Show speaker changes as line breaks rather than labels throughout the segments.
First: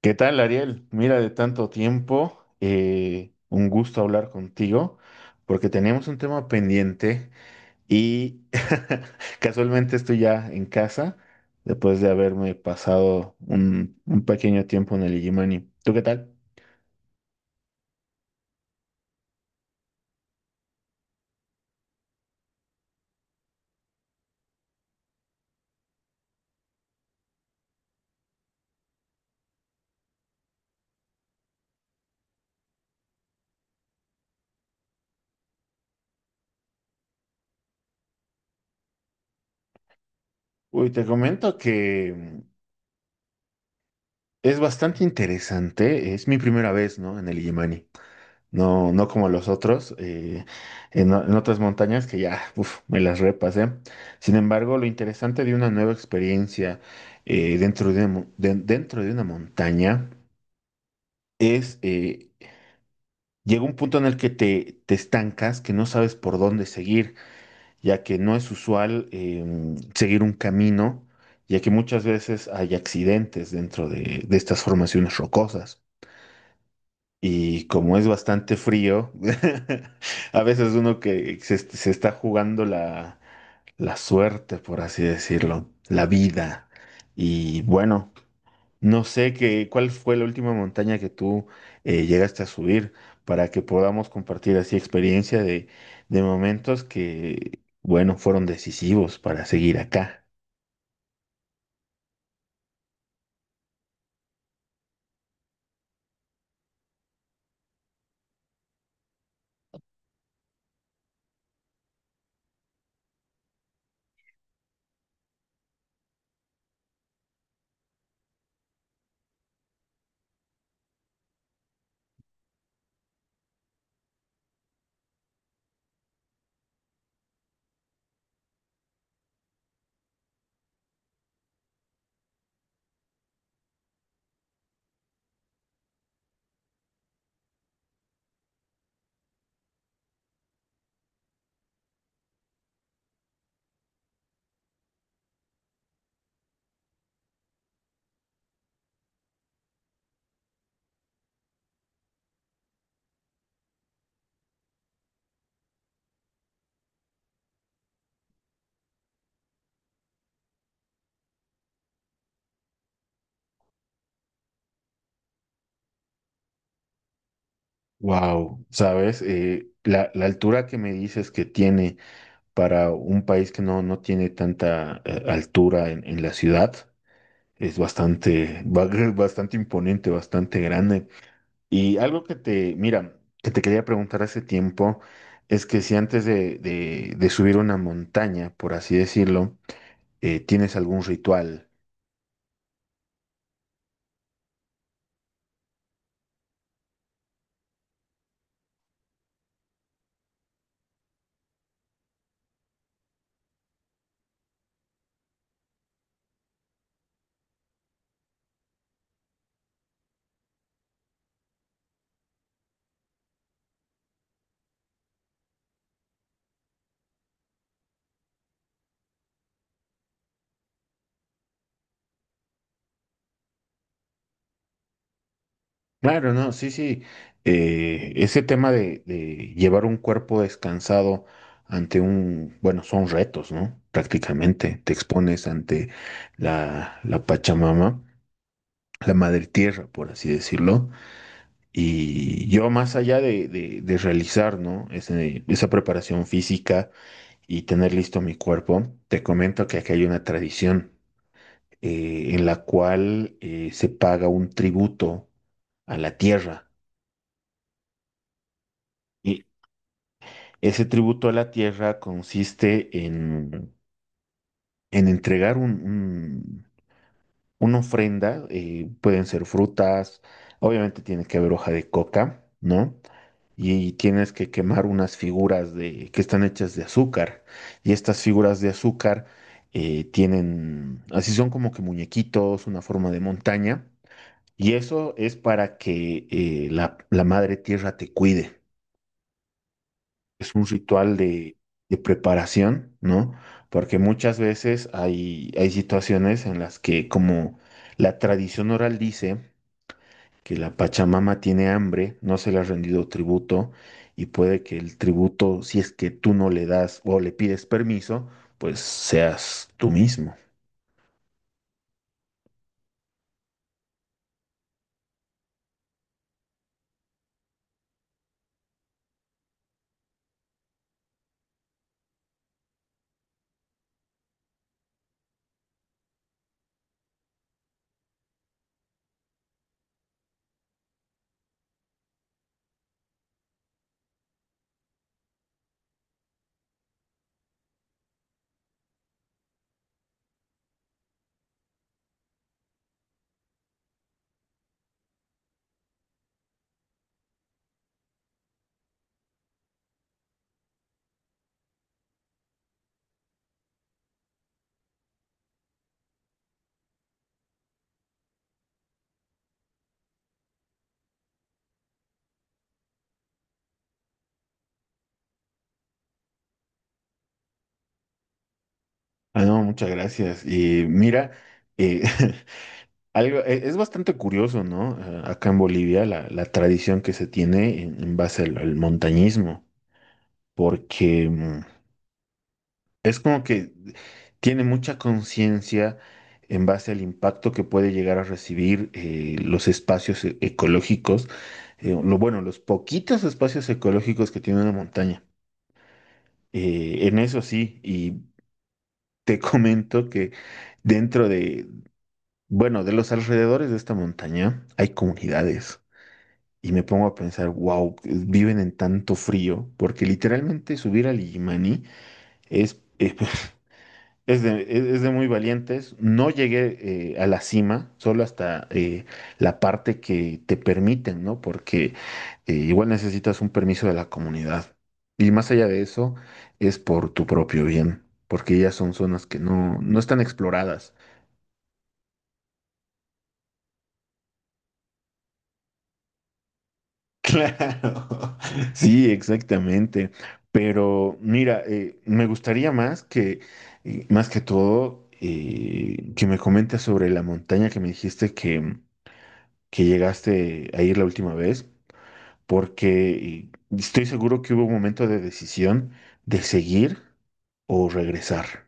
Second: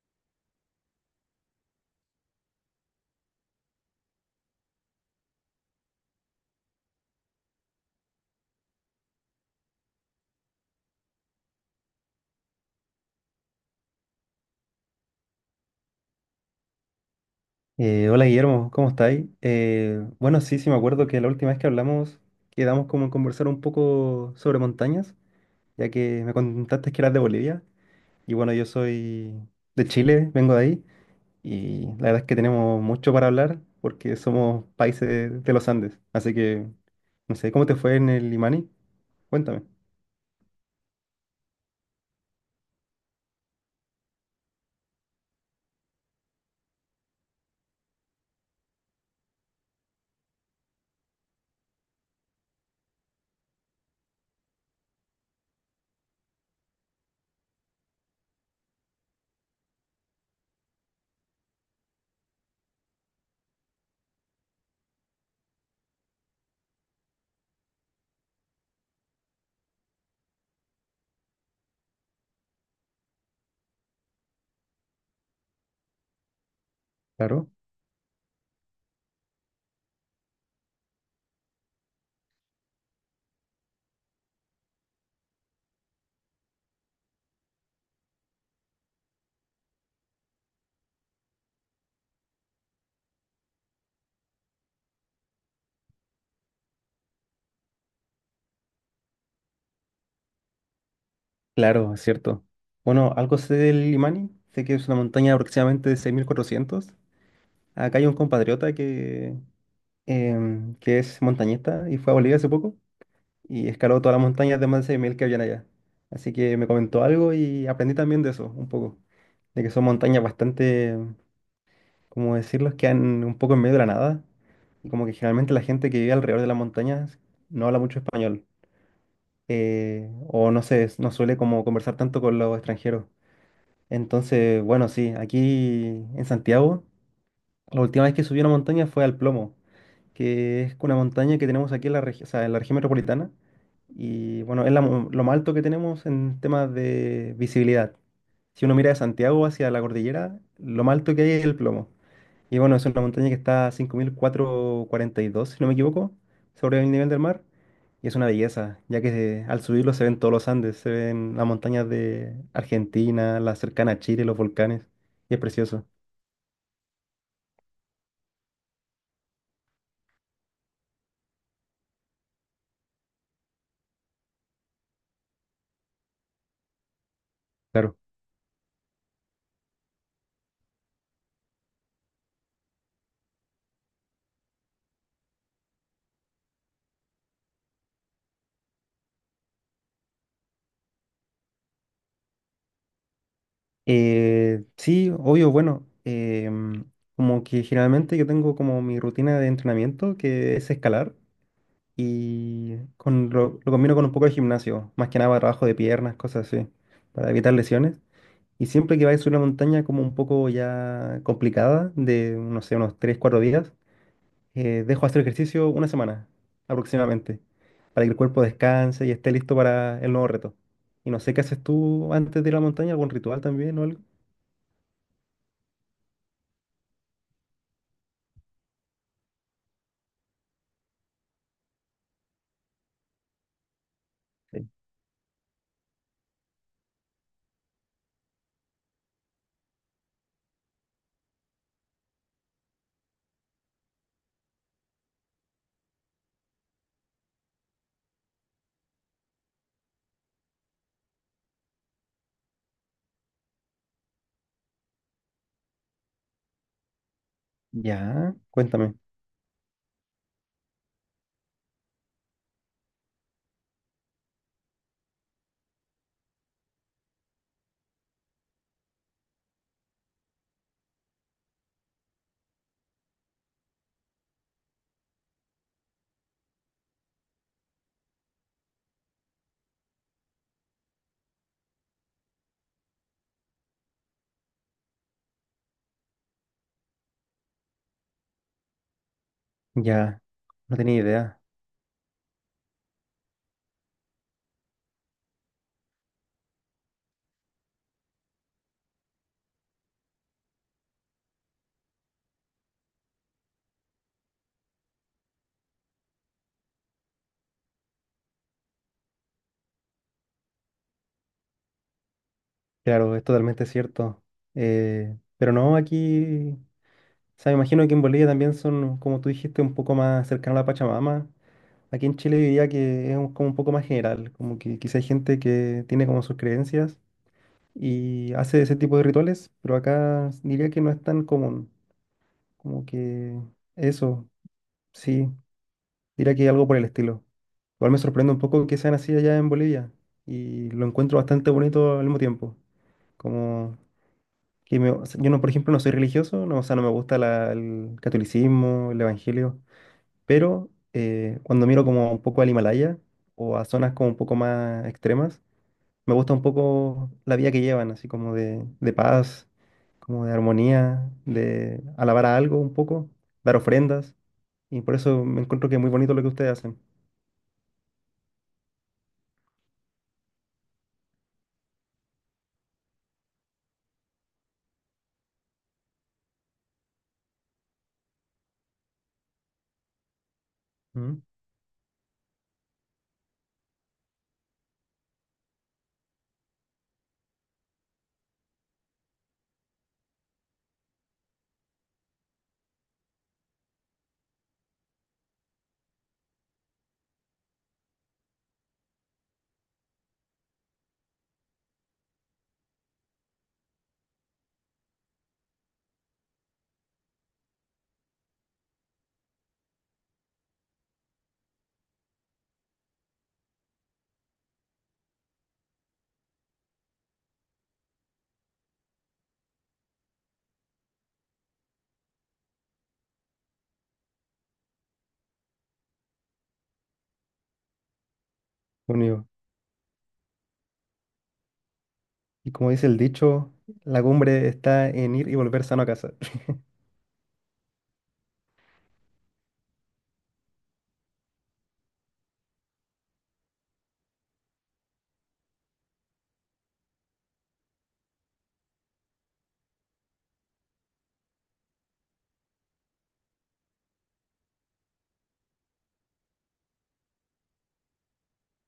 ¿Qué tal, Ariel? Mira, de tanto tiempo, un gusto hablar contigo, porque tenemos un tema pendiente y casualmente estoy ya en casa después de haberme pasado un pequeño tiempo en el Igimani. ¿Tú qué tal?
Hola Guillermo, ¿cómo estáis? Bueno, sí, sí me acuerdo que la última vez que hablamos quedamos como en conversar un poco sobre montañas, ya que me contaste que eras de Bolivia y bueno, yo soy de Chile, vengo de ahí y la verdad es que tenemos mucho para hablar porque somos países de los Andes, así que no sé, ¿cómo te fue en el Limani? Cuéntame.
Uy, te comento que es bastante interesante, es mi primera vez, ¿no? En el Igimani. No, no como los otros, en otras montañas que ya, uf, me las repasé. Sin embargo, lo interesante de una nueva experiencia dentro de una montaña es, eh, llega un punto en el que te estancas, que no sabes por dónde seguir, ya que no es usual seguir un camino, ya que muchas veces hay accidentes dentro de estas formaciones rocosas.
Claro,
Y como es bastante frío, a veces uno que se está jugando la suerte, por así decirlo, la vida. Y bueno, no sé qué, ¿cuál fue la última montaña que tú llegaste a subir para que podamos compartir así experiencia de momentos que, bueno, fueron decisivos para seguir acá.
claro, es cierto. Bueno, algo sé del Limani, sé que es una montaña de aproximadamente de 6.400. Acá hay un compatriota que que es montañista y fue a Bolivia hace poco y escaló todas las montañas de más de 6.000 que habían allá. Así que me comentó algo y aprendí también de eso un poco, de que son montañas bastante, ¿cómo decirlo? Que quedan un poco en medio de la nada y como que generalmente la gente que vive alrededor de las montañas no habla mucho español, o no sé, no suele como conversar tanto con los extranjeros. Entonces, bueno, sí, aquí en Santiago, la última vez que subí a una montaña fue al Plomo, que es una montaña que tenemos aquí en o sea, en la región metropolitana. Y bueno, es lo más alto que tenemos en temas de visibilidad. Si uno mira de Santiago hacia la cordillera, lo más alto que hay es el Plomo. Y bueno, es una montaña que está a 5.442, si no me equivoco, sobre el nivel del mar. Y es una belleza, ya que al subirlo se ven todos los Andes, se ven las montañas de Argentina, la cercana a Chile, los volcanes. Y es precioso.
Wow, ¿sabes? La altura que me dices que tiene para un país que no, no tiene tanta altura en la ciudad. Es
Claro.
bastante, bastante imponente, bastante grande. Y algo que te, mira, que te quería preguntar hace tiempo es que si antes de subir una montaña, por así decirlo, tienes algún ritual.
Sí, obvio, bueno, como que generalmente yo tengo como mi rutina de entrenamiento que es escalar y con lo combino con un poco de gimnasio, más que nada para trabajo de piernas, cosas así, para evitar lesiones. Y siempre que vaya a subir una montaña como un poco ya complicada, de no sé, unos 3 4 días, dejo hacer ejercicio una semana aproximadamente, para que el cuerpo descanse y esté listo para el nuevo reto. Y no sé qué haces tú antes de ir a la montaña, algún ritual también o algo.
Claro, no, sí, sí. Ese tema de llevar un cuerpo descansado ante un, bueno, son retos, ¿no? Prácticamente te expones ante la Pachamama, la madre tierra, por así decirlo. Y yo más allá de, de realizar, ¿no? Esa preparación física y tener listo mi cuerpo, te comento que aquí hay una tradición en la cual se paga un tributo a la tierra.
Ya, cuéntame.
Ese tributo a la tierra consiste en entregar una ofrenda, pueden ser frutas, obviamente tiene que haber hoja de coca, ¿no? Y tienes que quemar unas figuras de, que están hechas de azúcar. Y estas figuras de azúcar tienen, así son como que muñequitos, una forma de montaña. Y eso es para que la madre tierra te cuide.
Ya,
Es un
no tenía
ritual
idea.
de preparación, ¿no? Porque muchas veces hay situaciones en las que, como la tradición oral dice, que la Pachamama tiene hambre, no se le ha rendido tributo, y puede que el tributo, si es que tú no le das o le pides permiso, pues seas tú mismo.
Claro, es totalmente cierto. Pero no, aquí, o sea, me imagino que en Bolivia también son, como tú dijiste, un poco más cercano a la Pachamama. Aquí en Chile diría que es como un poco más general, como que quizá hay gente que tiene como sus creencias y hace ese tipo de rituales, pero acá diría que no es tan común. Como que eso, sí. Diría que algo por el estilo. Igual me sorprende un poco que sean así allá en Bolivia y lo encuentro bastante bonito al mismo tiempo. Como que o sea, yo no, por ejemplo, no soy religioso, no, o sea, no me gusta el catolicismo, el evangelio, pero cuando miro como un poco al Himalaya o a zonas como un poco más extremas, me gusta un poco la vida que llevan, así como de paz, como de armonía, de alabar a algo un poco, dar ofrendas, y por eso me encuentro que es muy bonito lo que ustedes hacen.
Ah, no, muchas gracias. Y mira, eh, algo, es bastante curioso, ¿no? Acá en Bolivia, la tradición que se tiene en base al montañismo.
¿Mm?
Porque es como que tiene mucha conciencia en base al impacto que puede llegar a recibir los espacios ecológicos, lo bueno, los poquitos espacios ecológicos que tiene una montaña. En eso sí, y te comento que dentro de, bueno, de los alrededores de esta montaña hay comunidades. Y me pongo a pensar, wow, viven en tanto frío, porque literalmente subir al Illimani es, es Es es de muy valientes. No llegué a la cima, solo hasta la parte que te permiten, ¿no? Porque igual necesitas un permiso de la comunidad. Y más allá de eso, es por tu propio bien, porque ya son zonas
Unido.
que no, no están exploradas.
Y como dice el dicho, la cumbre está en ir y volver sano a casa.
Claro, sí, exactamente. Pero mira, me gustaría más que todo, que me comentes sobre la montaña que me dijiste que llegaste a ir la última vez, porque estoy seguro que hubo un momento de decisión de seguir o regresar.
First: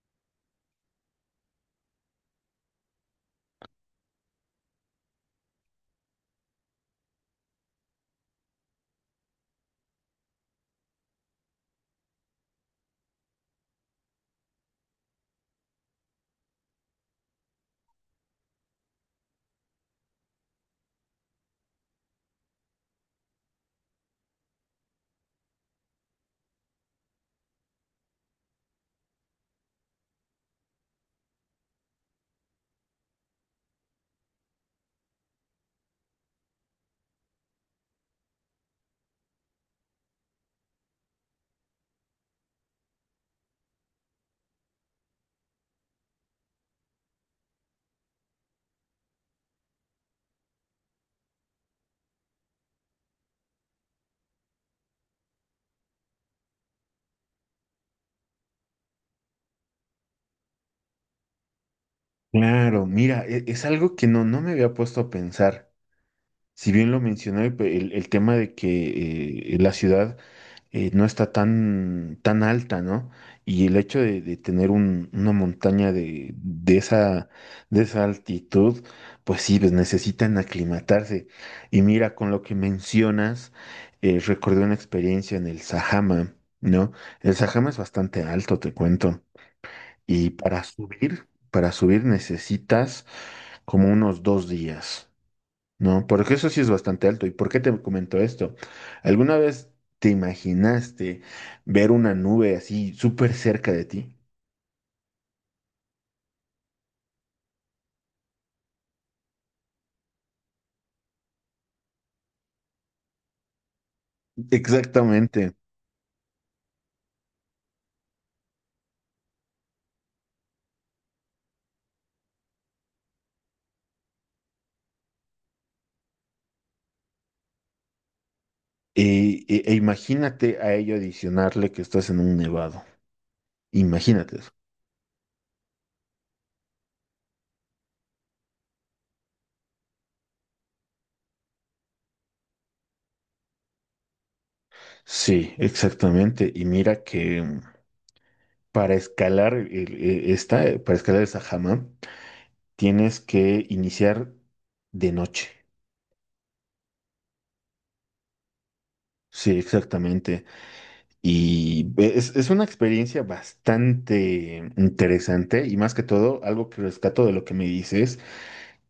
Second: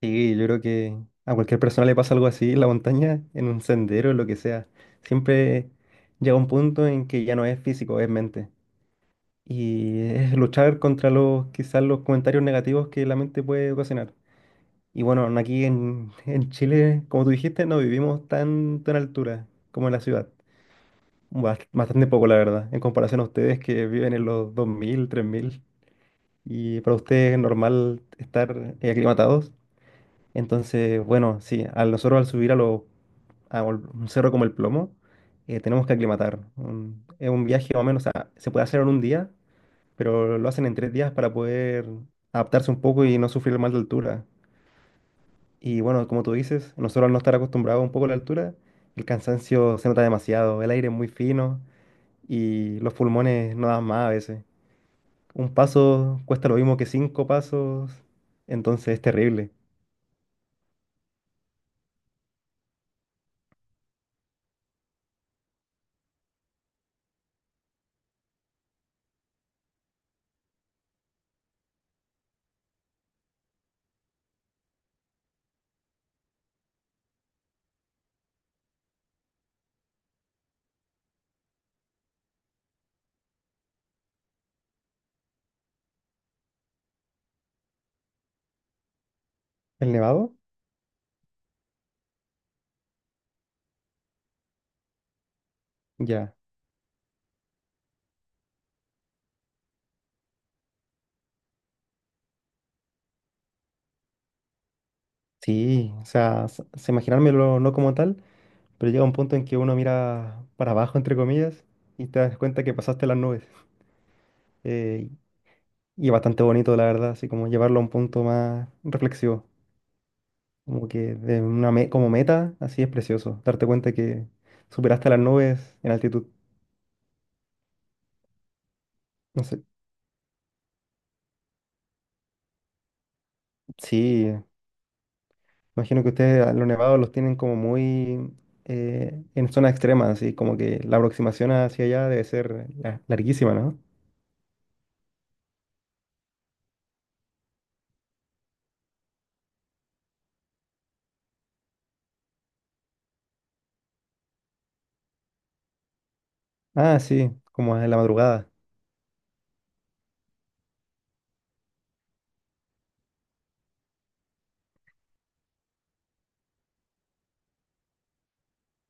Sí, yo creo que a cualquier persona le pasa algo así en la montaña, en un sendero, en lo que sea. Siempre llega un punto en que ya no es físico, es mente. Y es luchar contra los, quizás los comentarios negativos que la mente puede ocasionar. Y bueno, aquí en Chile, como tú dijiste, no vivimos tanto en altura como en la ciudad. Bastante poco, la verdad, en comparación a ustedes que viven en los 2.000 3.000 y para ustedes es normal estar aclimatados. Entonces, bueno, sí, a nosotros al subir a, lo, a un cerro como el Plomo, tenemos que aclimatar. Es un viaje más o menos, o sea, se puede hacer en un día, pero lo hacen en 3 días para poder adaptarse un poco y no sufrir mal de altura. Y bueno, como tú dices, nosotros al no estar acostumbrados un poco a la altura, el cansancio se nota demasiado, el aire es muy fino y los pulmones no dan más a veces. Un paso cuesta lo mismo que 5 pasos, entonces es terrible.
Claro, mira, es algo que no, no me había puesto a pensar. Si bien lo mencioné, el tema de que la ciudad no está tan, tan alta, ¿no? Y el hecho de tener una montaña de, de esa altitud, pues sí, pues necesitan aclimatarse. Y mira, con lo que mencionas, recordé una experiencia en el Sajama, ¿no? El Sajama es bastante alto, te cuento.
¿El
Y
nevado?
para subir necesitas como unos dos días. No, porque
Ya.
eso sí es bastante alto. ¿Y por qué te comento esto? ¿Alguna vez te imaginaste ver una nube así súper cerca de ti?
Sí, o sea, imaginármelo no como tal, pero llega un punto en que uno mira para abajo, entre comillas, y te das cuenta que pasaste las nubes. Eh,
Exactamente.
y es bastante bonito, la verdad, así como llevarlo a un punto más reflexivo. Como que de una como meta, así es precioso, darte cuenta que superaste las nubes en altitud.
E,
No sé.
E imagínate a ello adicionarle que estás en un nevado. Imagínate
Sí,
eso.
imagino que ustedes a los nevados los tienen como muy en zonas extremas, así como que la aproximación hacia allá debe ser larguísima, ¿no?
Sí, exactamente. Y mira que para escalar para escalar esa jama, tienes que iniciar de noche.
Ah, sí, como en la madrugada.
Sí, exactamente. Y es una experiencia bastante interesante y más que todo, algo que rescato de lo que me dices,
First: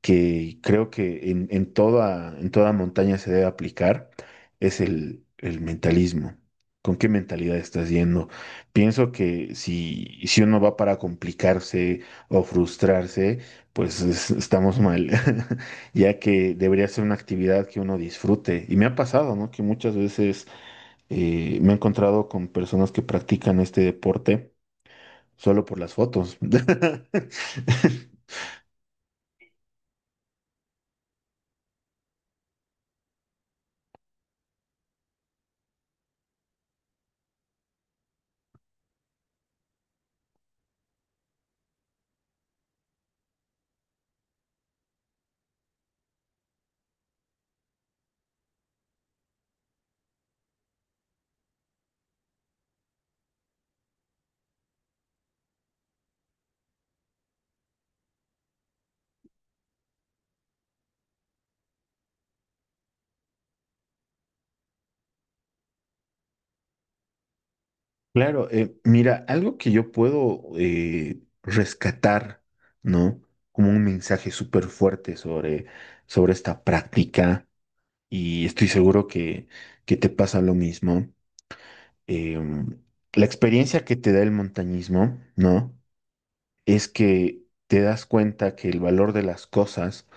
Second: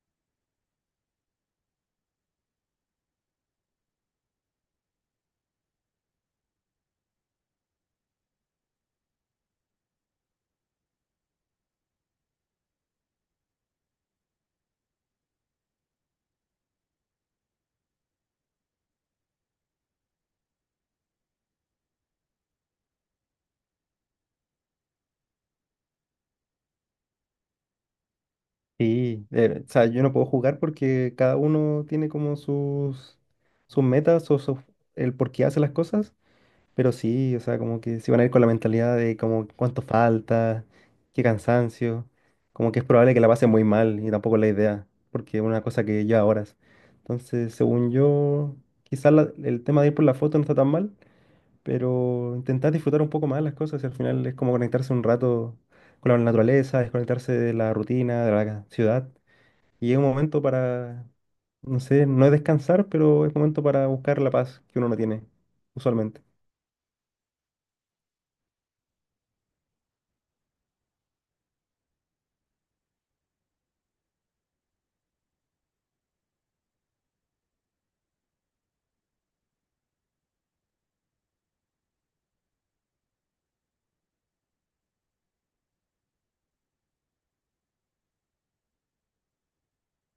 que creo que en toda montaña se debe aplicar, es el mentalismo. ¿Con qué mentalidad estás yendo? Pienso que si uno va para complicarse o frustrarse, pues estamos mal, ya que debería ser una actividad que uno disfrute. Y me ha pasado, ¿no? Que muchas veces me he encontrado con personas que practican este deporte solo por las fotos.
Sí, o sea, yo no puedo jugar porque cada uno tiene como sus metas o el por qué hace las cosas. Pero sí, o sea, como que se van a ir con la mentalidad de como cuánto falta, qué cansancio, como que es probable que la pasen muy mal y tampoco es la idea, porque es una cosa que lleva horas. Entonces, según yo, quizás el tema de ir por la foto no está tan mal, pero intentar disfrutar un poco más las cosas y al final es como conectarse un rato con la naturaleza, desconectarse de la rutina, de la ciudad. Y es un momento para, no sé, no es descansar, pero es momento para buscar la paz que uno no tiene, usualmente.
Claro, mira, algo que yo puedo rescatar, ¿no? Como un mensaje súper fuerte sobre, sobre esta práctica, y estoy seguro que te pasa lo mismo. Em, la experiencia que te da el montañismo, ¿no? Es que te das cuenta que el valor de las cosas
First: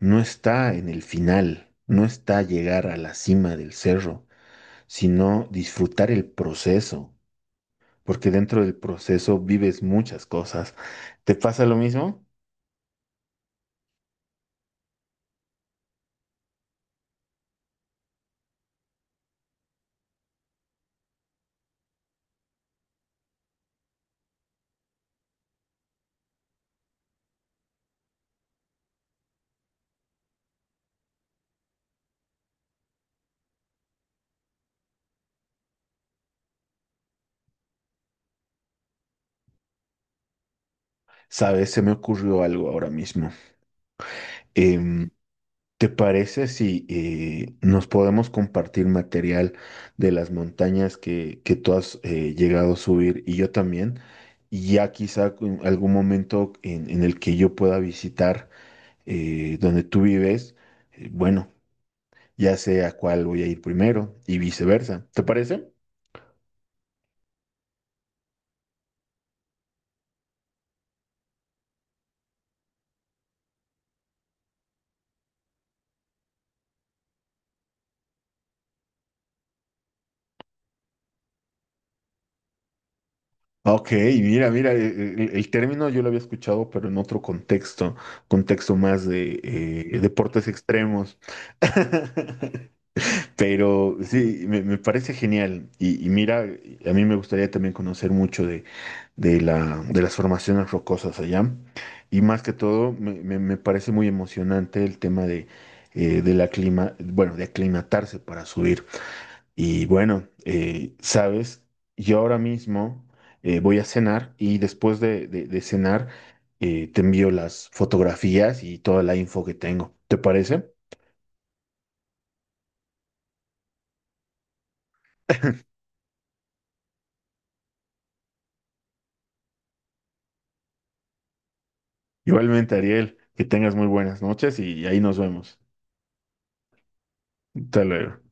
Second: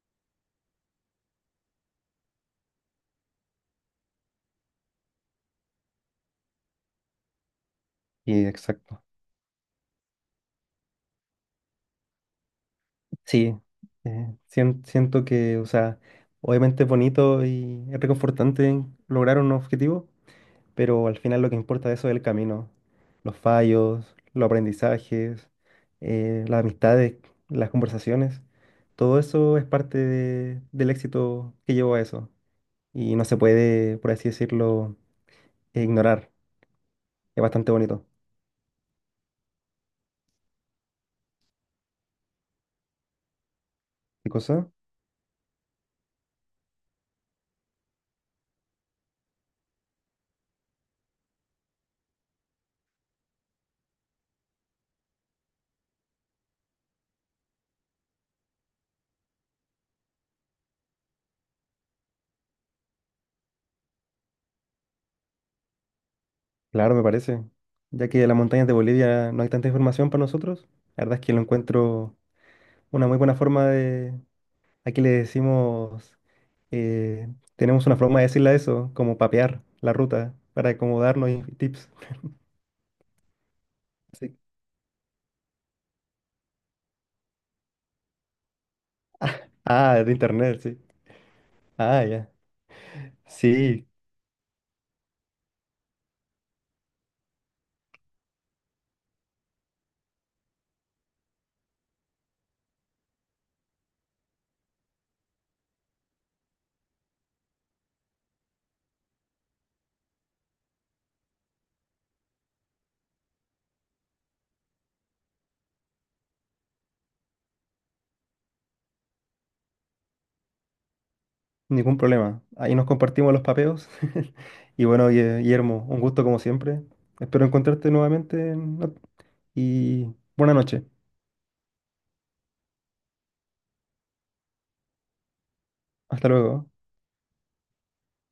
no está en el final, no está llegar a la cima del cerro, sino disfrutar el proceso, porque
Y
dentro del
exacto.
proceso vives muchas cosas. ¿Te pasa lo mismo?
Sí, siento que, o sea, obviamente es bonito y es reconfortante lograr un objetivo, pero al final lo que importa de eso es el camino, los fallos, los aprendizajes, las amistades, las conversaciones, todo eso es parte del éxito que llevó a eso y no se puede, por así decirlo, ignorar. Es bastante bonito.
Sabes, se me ocurrió algo ahora mismo.
¿Qué cosa?
Em, ¿te parece si nos podemos compartir material de las montañas que tú has llegado a subir y yo también? Y ya quizá en algún momento en el que yo pueda visitar donde tú vives, bueno, ya sé a cuál voy a ir primero y viceversa. ¿Te parece?
Claro, me parece. Ya que de las montañas de Bolivia no hay tanta información para nosotros, la verdad es que lo encuentro una muy buena forma de... Aquí le decimos, eh, tenemos una forma de decirle a eso, como papear la ruta para acomodarnos y tips.
Ok,
Sí.
mira, mira, el término yo lo había escuchado, pero en otro contexto, contexto más de
Ah, de
deportes
internet, sí.
extremos.
Ah, ya. Sí,
Pero sí, me parece genial. Y mira, a mí me gustaría también conocer mucho de, de las formaciones rocosas allá. Y más que todo, me, me parece muy emocionante el tema de la clima, bueno, de aclimatarse para subir. Y bueno, sabes, yo ahora mismo voy a cenar y después de, de cenar te envío las fotografías y toda la info que tengo. ¿Te parece?
ningún problema. Ahí nos compartimos los papeos. Y bueno, Guillermo, un gusto como siempre. Espero encontrarte nuevamente en y buena noche.
Igualmente, Ariel, que tengas muy buenas noches y ahí nos vemos.
Hasta luego.
Hasta luego.